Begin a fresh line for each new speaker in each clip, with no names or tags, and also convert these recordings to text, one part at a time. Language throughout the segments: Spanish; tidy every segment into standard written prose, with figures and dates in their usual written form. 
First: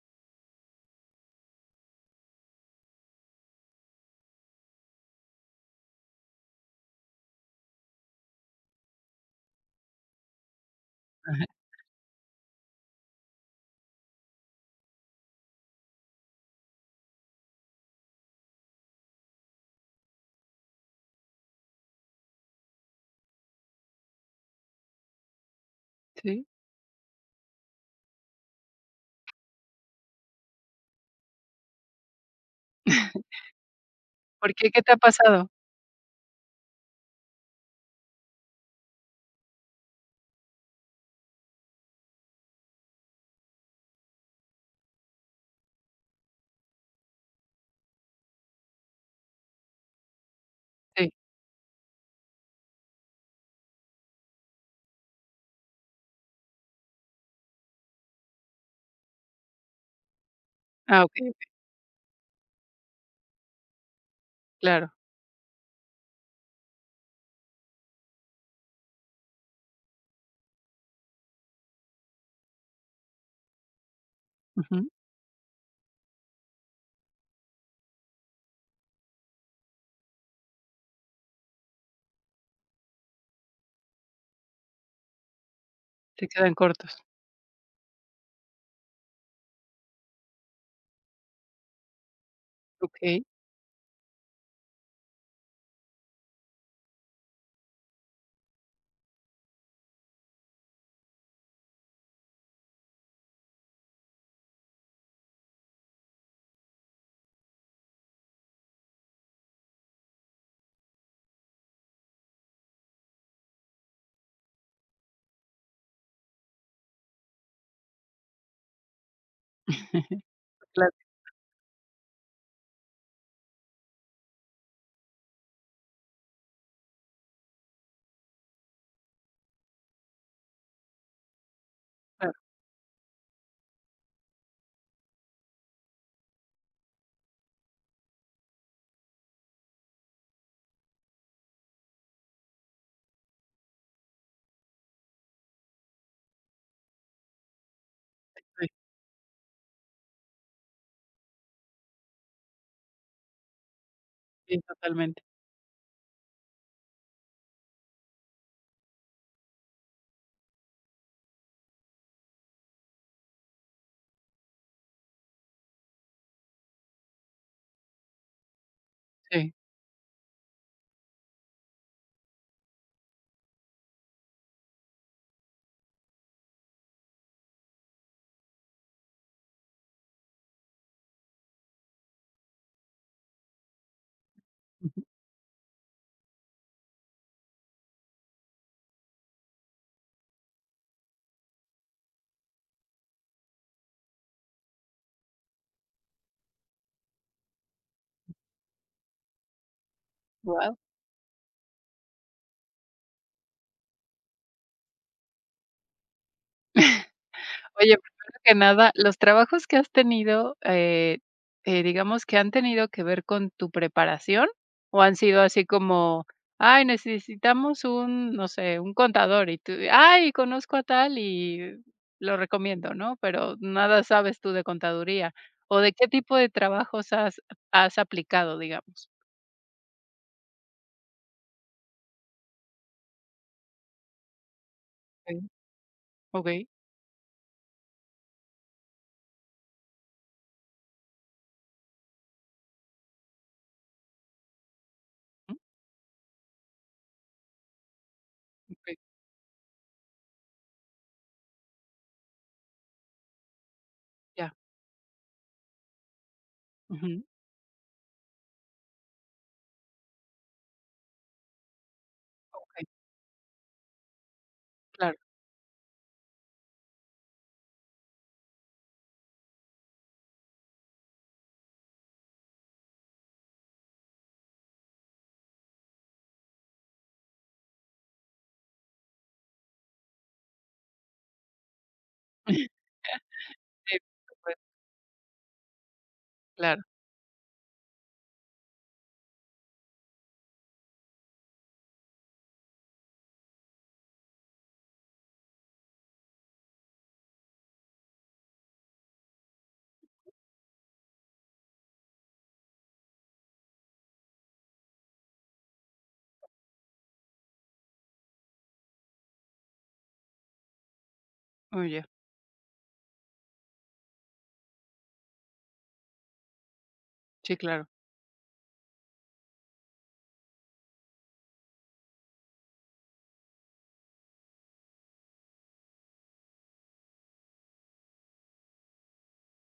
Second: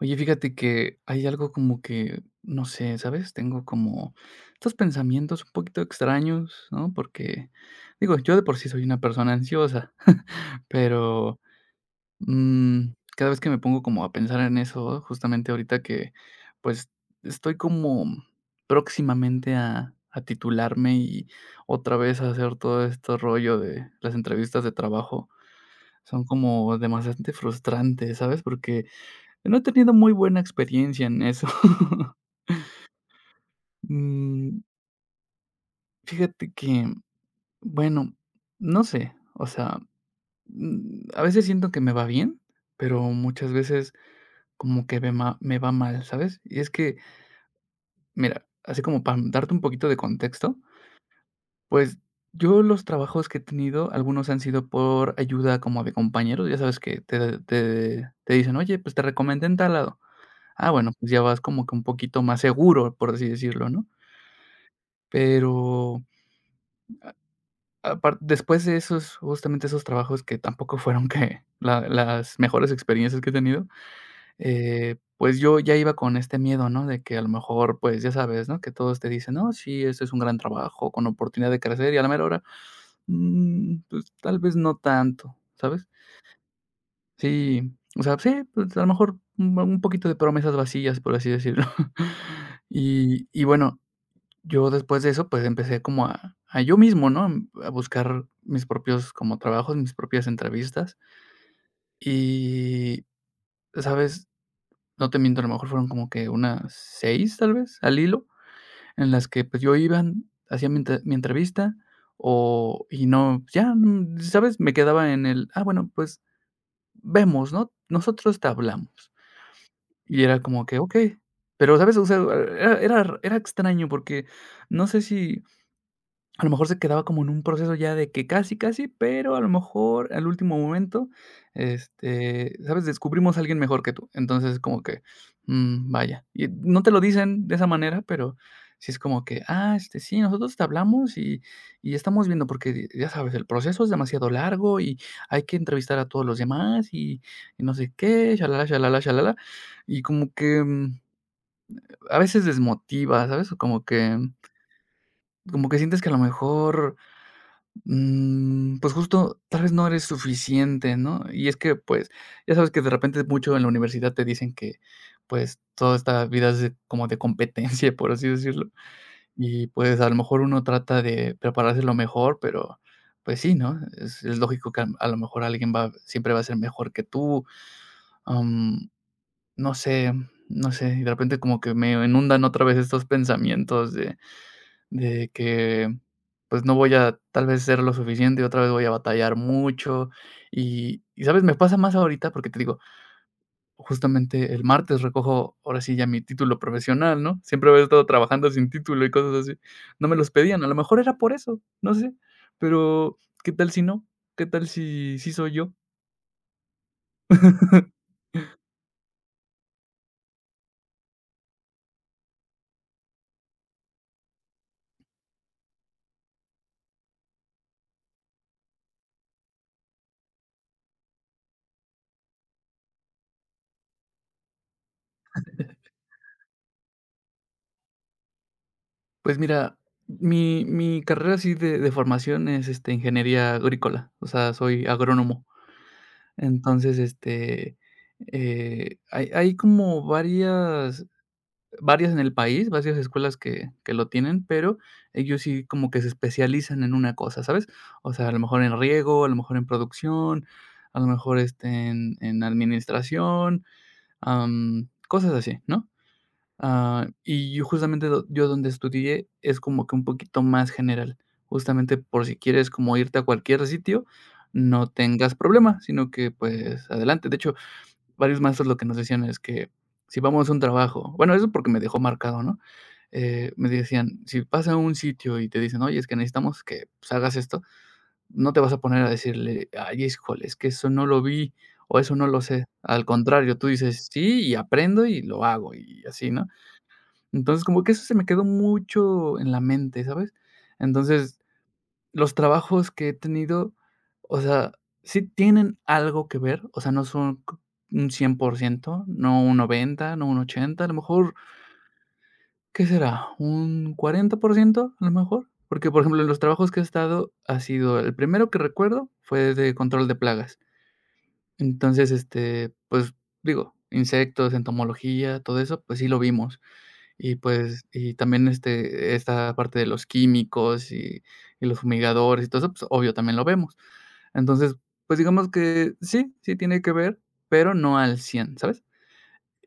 Oye, fíjate que hay algo como que, no sé, ¿sabes? Tengo como estos pensamientos un poquito extraños, ¿no? Porque, digo, yo de por sí soy una persona ansiosa, pero
Ajá,
mm, cada vez que me pongo como a pensar en eso, justamente ahorita que, pues, estoy como próximamente a titularme y otra vez a hacer todo este rollo de las entrevistas de trabajo, son
sí.
como demasiado frustrante, ¿sabes? Porque no he tenido muy buena experiencia en eso.
¿Por
Mm,
qué? ¿Qué te ha pasado?
Fíjate que, bueno, no sé, o sea, a veces siento que me va bien, pero muchas veces como que me va mal, ¿sabes? Y es que, mira, así como para darte un poquito de contexto,
Sí.
pues, yo los trabajos que he tenido, algunos han sido por ayuda como de compañeros, ya sabes que te dicen: "Oye, pues, te recomendé en tal lado". Ah, bueno,
Ah,
pues, ya
okey,
vas como que un poquito más seguro, por así decirlo, ¿no?
claro.
Pero Apar después de esos, justamente esos trabajos que tampoco fueron que la las mejores experiencias que he tenido,
Ujú.
pues yo ya iba con este miedo, ¿no? De que a lo mejor, pues ya sabes, ¿no? Que todos te dicen: "No, sí, este es un gran trabajo con oportunidad de crecer", y a la mera hora, pues tal vez no tanto, ¿sabes?
Se quedan cortos.
Sí, o sea, sí, pues a lo mejor un poquito de promesas vacías, por así decirlo.
Okey.
Y bueno yo después de eso, pues, empecé como a yo mismo, ¿no? A buscar mis propios como trabajos, mis propias entrevistas. Y, ¿sabes? No te miento, a lo mejor fueron como que unas 6 tal vez, al hilo, en las que, pues, yo iba, hacía mi entrevista, o y no, ya, ¿sabes? Me quedaba en el: "Ah, bueno, pues, vemos, ¿no? Nosotros te hablamos". Y era como que,
Claro,
okey. Pero, ¿sabes? O sea, era extraño porque no sé si a lo mejor se quedaba como en un proceso ya de que casi, casi, pero a lo mejor al último momento,
claro.
este, ¿sabes? Descubrimos a alguien mejor que tú. Entonces, como que, vaya. Y no te lo dicen de esa manera, pero sí es como que, ah, este, sí, nosotros te hablamos y estamos viendo, porque ya sabes, el proceso es demasiado largo y hay que entrevistar a todos los demás y no sé qué, shalala,
Sí,
shalala, shalala. Y como que a veces desmotiva, ¿sabes? O Como que,
sí, totalmente.
como que sientes que a lo mejor pues justo, tal vez no eres suficiente, ¿no? Y es que, pues, ya sabes que de repente mucho en la universidad te dicen que, pues, toda esta vida es de- como de competencia, por así decirlo.
Sí.
Y pues a lo mejor uno trata de prepararse lo mejor, pero pues sí, ¿no? Es lógico que a lo mejor alguien va, siempre va a ser mejor que tú. am, no sé, no sé. Y de repente como que me inundan otra vez estos pensamientos
Ujú.
de que, pues, no voy a tal vez ser lo suficiente, otra vez voy a batallar mucho. ¿Sabes? Me pasa más ahorita porque te digo, justamente el martes recojo ahora sí ya mi título profesional, ¿no? Siempre había estado trabajando sin título y cosas así. No me los pedían, a lo
Guau.
mejor era por eso, no sé, pero, ¿qué tal si no? ¿Qué tal si sí soy yo?
Oye, pues, primero que nada, los trabajos que has tenido, digamos que han tenido que ver con tu preparación, o han sido así como: "Ay, necesitamos un, no sé, un contador", y tú: "Ay, conozco a tal y lo recomiendo", ¿no? Pero nada sabes tú de contaduría, ¿o de qué tipo de trabajos has aplicado, digamos?
Pues mira, mi carrera así de formación es, este, ingeniería agrícola, o sea, soy
Okey,
agrónomo.
okey,
Entonces, este, hay como varias en el país, varias escuelas que lo tienen, pero ellos
mm,
sí como que se especializan en una cosa, ¿sabes? O sea, a lo mejor en
okey,
riego, a lo mejor en producción, a lo mejor, este, en administración,
ya,
cosas así, ¿no? Ah,
ujú,
y yo justamente do yo donde estudié es como que un poquito más general, justamente por si quieres
okey,
como irte a cualquier sitio, no
claro.
tengas problema, sino que, pues, adelante. De hecho, varios maestros lo que nos decían es que si vamos a un trabajo bueno, eso porque me dejó marcado, ¿no? Me decían: "Si vas a un sitio y te dicen: "Oye, es que necesitamos que, pues, hagas esto", no te vas a poner a decirle: "Ay, híjole, es que eso no lo vi o eso no lo sé". Al contrario, tú
Sí,
dices:
por
"Sí, y
supuesto,
aprendo y lo hago", y así, ¿no?
claro.
Entonces, como que eso se me quedó mucho en la mente, ¿sabes? Entonces, los trabajos que he tenido, o sea, sí tienen algo que ver, o sea, no son c un 100%, no un 90, no un 80, a lo mejor, ¿qué será? ¿Un 40% a lo mejor? Porque, por ejemplo, en los trabajos que he estado ha sido el primero que recuerdo fue de control de plagas.
Oye,
Entonces, este, pues, digo, insectos, entomología, todo eso, pues sí lo vimos. Y
sí,
pues,
claro,
y también, este, esta parte de los químicos y los fumigadores y todo eso, pues, obvio, también lo vemos. Entonces, pues, digamos que sí, sí tiene que ver, pero no al cien, ¿sabes?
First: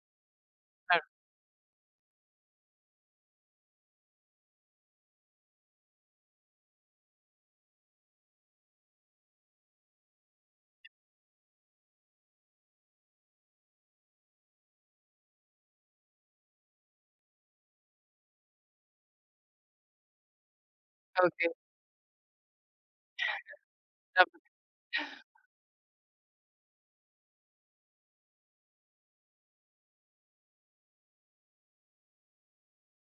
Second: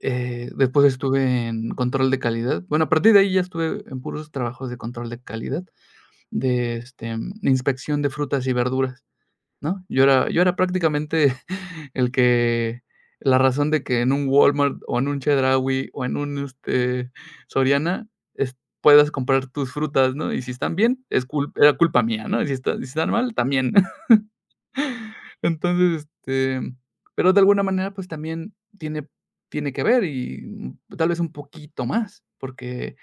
Después
claro,
estuve en control de calidad. Bueno, a partir de ahí ya estuve en puros trabajos de control de calidad, de, este, inspección de frutas y verduras. ¿No? Yo era prácticamente el que la razón de que en un Walmart o en un Chedraui o en un, este, Soriana, es puedas comprar tus frutas, ¿no? Y si están bien, es cul
okey,
era culpa mía, ¿no? Y si está si están mal, también.
ah, pues
Entonces, este, pero de alguna manera, pues, también tiene que ver y, tal vez un poquito más, porque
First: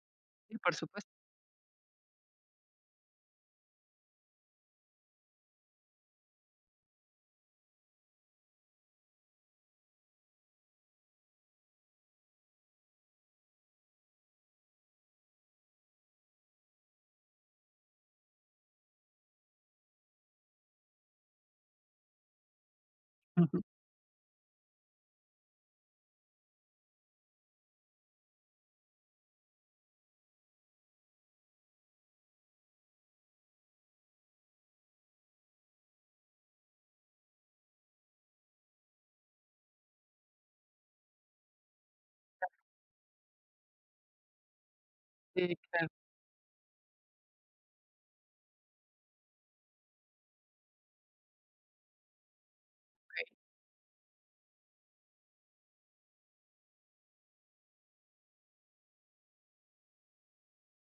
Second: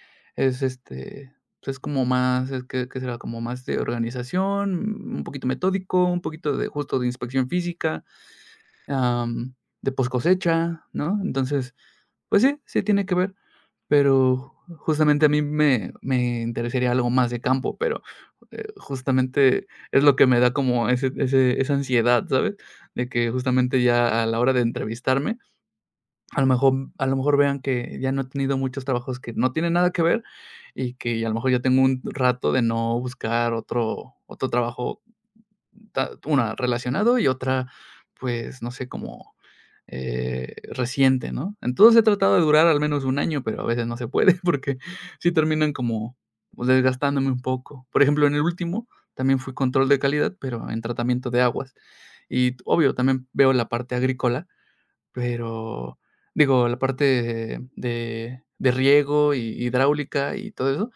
sí,
es,
por supuesto.
este, pues, es como más, es que será como más de organización, un poquito metódico, un poquito de justo de inspección física, am, de post cosecha, ¿no? Entonces, pues sí, sí tiene que ver, pero justamente a mí me interesaría algo más de campo, pero, justamente es lo que me da como ese ese esa ansiedad, ¿sabes? De que
Ujú.
justamente ya a la hora de entrevistarme, a lo mejor vean que ya no he tenido muchos trabajos que no tienen nada que ver y que a lo mejor ya tengo un rato de no buscar otro trabajo, ta una relacionado y otra, pues, no sé, como reciente, ¿no? Entonces he tratado de durar al menos un año, pero a veces no se puede porque sí
Sí,
terminan
claro,
como pues, desgastándome un poco. Por ejemplo, en el último también fui control de calidad, pero en tratamiento de aguas. Y obvio, también
okey.
veo la parte agrícola, pero digo, la parte de riego y hidráulica y todo eso,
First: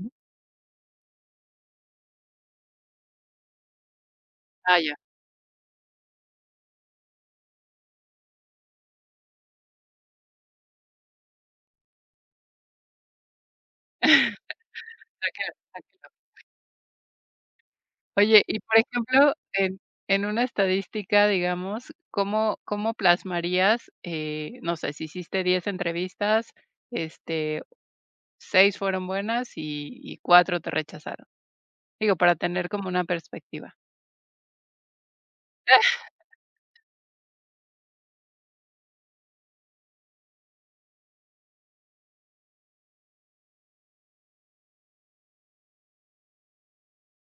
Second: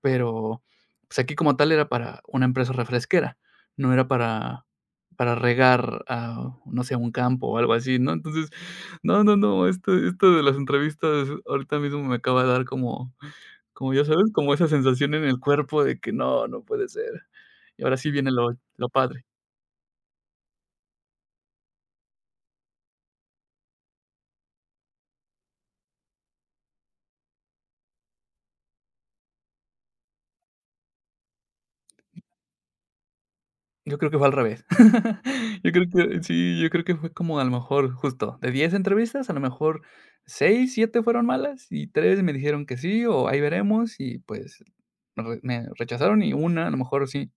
pero, pues, aquí como tal era para una empresa refresquera, no era para
Ah, ya,
para regar a, no sé, un campo o algo así, ¿no? Entonces, no, no, no, esto de las entrevistas ahorita mismo me acaba de dar como, ya sabes, como esa sensación en el
tranquila,
cuerpo de
tranquila.
que no, no puede ser. Y ahora sí viene
Oye,
lo
y por
lo padre.
ejemplo, en una estadística, digamos, ¿cómo plasmarías, no sé, si hiciste 10 entrevistas, este, 6 fueron buenas y 4 te rechazaron? Digo, para tener como una perspectiva.
Yo creo que fue al revés. Yo creo que sí, yo creo que fue como a lo mejor justo de 10 entrevistas, a lo mejor 6 7 fueron malas y 3 me dijeron que sí o ahí veremos y pues me rechazaron y una a lo mejor sí,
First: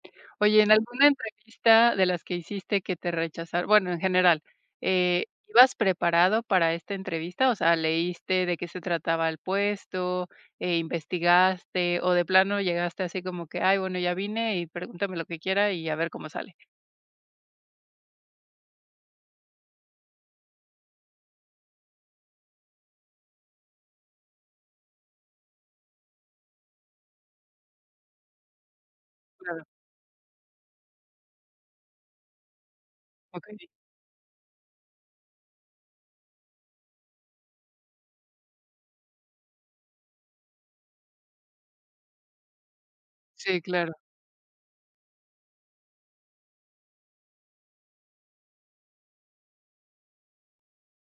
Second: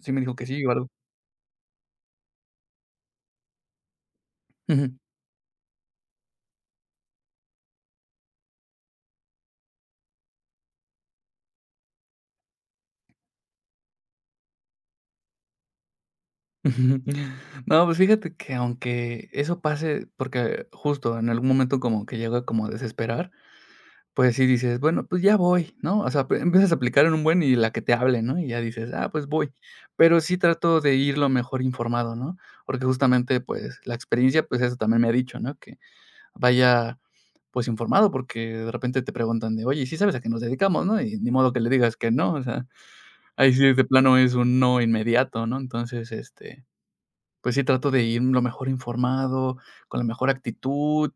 sí me dijo que
Oye,
sí o
en
algo.
alguna entrevista de las que hiciste que te rechazaron, bueno, en general,
Ujú.
¿ibas preparado para esta entrevista? O sea, ¿leíste de qué se trataba el puesto, investigaste o de plano llegaste así como que, ay, bueno, ya vine y pregúntame lo que quiera y a ver cómo sale?
No, pues fíjate que aunque eso pase, porque justo en algún momento como que llega como a desesperar. Pues sí dices: "Bueno, pues ya voy", ¿no? O sea, pe empiezas a aplicar en un buen y la que te hable, ¿no? Y ya dices: "Ah, pues voy".
Claro,
Pero sí trato de ir lo mejor informado, ¿no? Porque justamente,
okey.
pues, la experiencia, pues, eso también me ha dicho, ¿no? Que vaya, pues, informado, porque de repente te preguntan de: "Oye, ¿sí sabes a qué nos dedicamos?", ¿no? Y ni modo que le digas que no, o sea, ahí
Sí,
sí de
claro,
plano es un no inmediato, ¿no? Entonces, este pues sí, trato de ir lo mejor informado, con la mejor actitud,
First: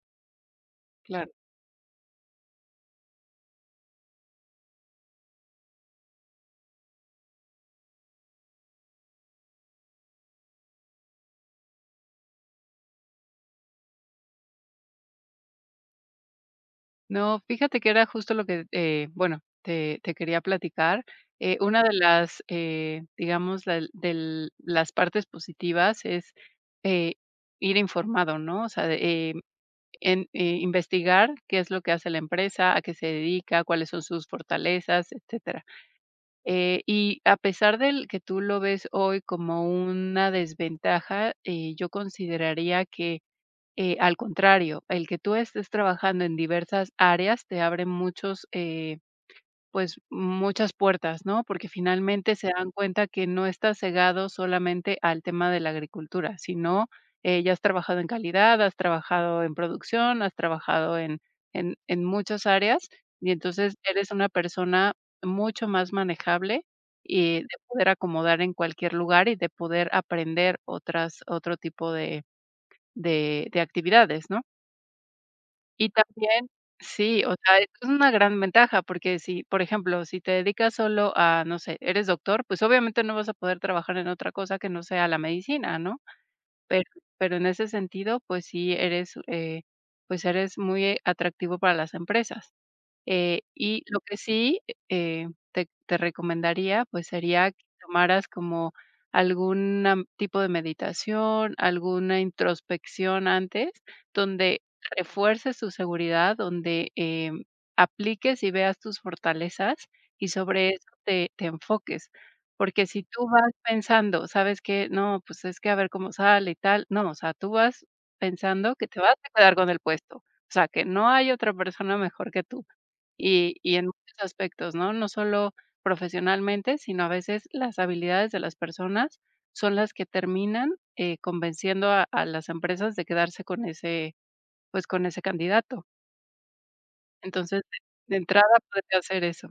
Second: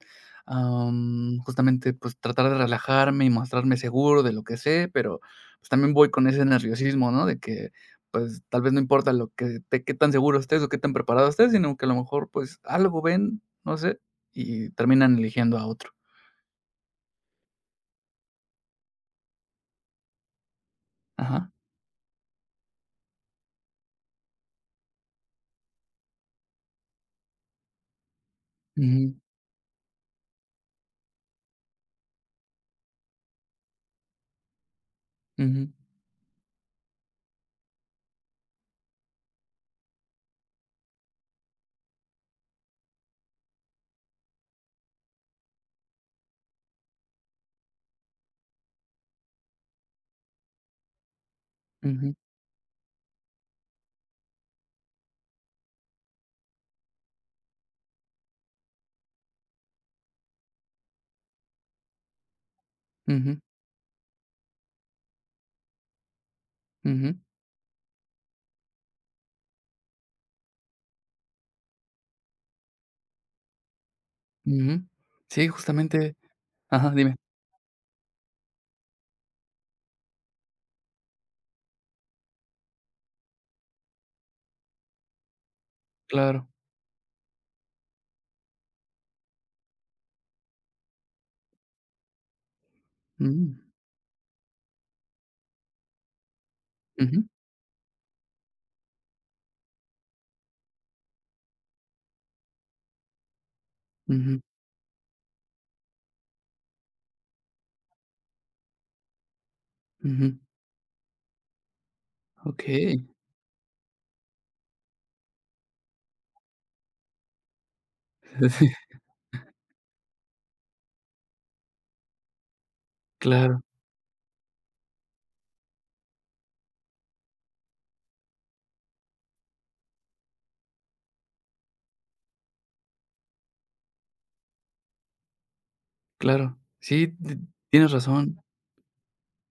claro.
justamente, pues, tratar de relajarme y mostrarme seguro de lo que sé, pero, pues, también voy con ese nerviosismo, ¿no? De que, pues, tal vez no importa lo que te qué tan seguro estés o qué tan preparado estés, sino que a lo mejor, pues, algo ven, no sé, y terminan eligiendo a otro.
No, fíjate que era justo lo que, bueno, te quería platicar.
Ajá.
Una de las, digamos, las partes positivas es eh, ir informado, ¿no? O sea,
Ujú,
eh, investigar qué es lo que hace la empresa, a qué se dedica, cuáles son sus fortalezas, etcétera.
ujú,
Y a pesar del que tú lo ves hoy como una desventaja, yo consideraría que al contrario, el que tú estés trabajando en diversas áreas te abre pues muchas puertas, ¿no? Porque
ujú,
finalmente se dan cuenta que no estás cegado solamente al tema de la agricultura, sino ya has trabajado en calidad, has trabajado en producción, has trabajado en muchas áreas y
ujú,
entonces eres una persona mucho más manejable
ujú,
y de poder acomodar en cualquier lugar y de poder aprender otro tipo de, de actividades, ¿no?
ujú. Sí,
Y
justamente.
también
Ajá, dime.
sí, o sea, es una gran ventaja, porque si, por ejemplo, si te dedicas solo a, no sé, eres doctor, pues obviamente no vas a poder trabajar en otra cosa que no sea la medicina, ¿no?
Claro.
Pero pero en ese sentido, pues sí eres muy atractivo para las empresas.
Mm.
Y lo que sí, te recomendaría, pues,
Ujú,
sería que tomaras como tipo de meditación, alguna introspección antes,
ujú,
donde refuerces tu seguridad, donde, apliques y veas tus fortalezas y
ujú.
sobre eso te enfoques. Porque
Okey.
si tú vas pensando, ¿sabes que no, pues, es que a ver cómo sale y tal? No, o sea, tú vas pensando que te vas a quedar con el puesto, o sea, que no hay otra persona mejor que tú. Y
Claro,
y en muchos aspectos, ¿no? No solo profesionalmente, sino a veces las habilidades de las personas son las que terminan, convenciendo a las empresas de quedarse con ese, pues, con ese candidato.
claro. Sí, ti
Entonces,
tienes
de
razón.
entrada puede hacer eso.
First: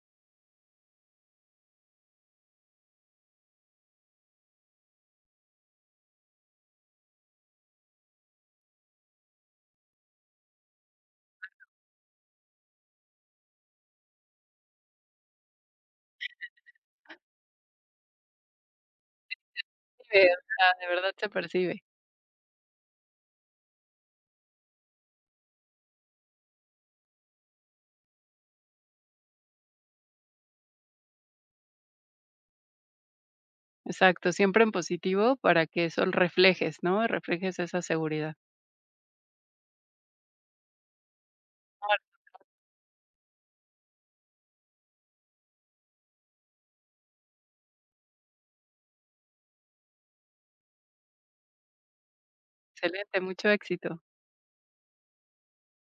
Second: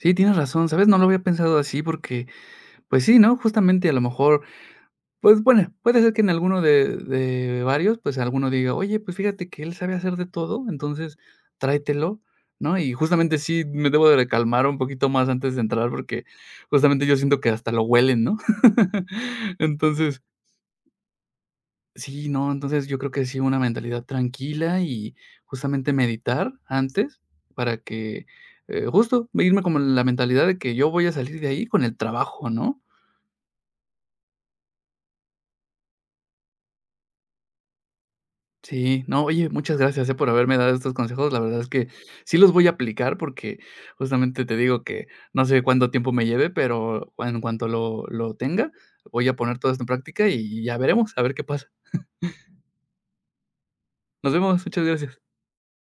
Sí, tienes razón, ¿sabes? No lo había pensado así porque, pues sí, ¿no? Justamente, a lo mejor, pues, bueno, puede ser que en alguno de varios, pues, alguno diga: "Oye, pues, fíjate que él sabe hacer de todo, entonces tráetelo", ¿no? Y justamente sí me debo de calmar un poquito más antes de entrar porque justamente yo siento que hasta lo huelen, ¿no?
Sí,
Entonces,
o de verdad se percibe.
sí, no, entonces yo creo que sí, una mentalidad tranquila y justamente meditar antes para que, justo irme como en la mentalidad de que yo voy a salir de ahí con el trabajo, ¿no?
Exacto, siempre en positivo para que eso reflejes, ¿no? Reflejes esa seguridad.
Sí, no, oye, muchas gracias, por haberme dado estos consejos. La verdad es que
Ah,
sí los voy a aplicar porque justamente te digo que no sé cuánto tiempo me lleve, pero en cuanto lo tenga, voy a poner todo esto en práctica y ya veremos, a ver qué pasa.
excelente, mucho éxito.
Nos vemos, muchas gracias.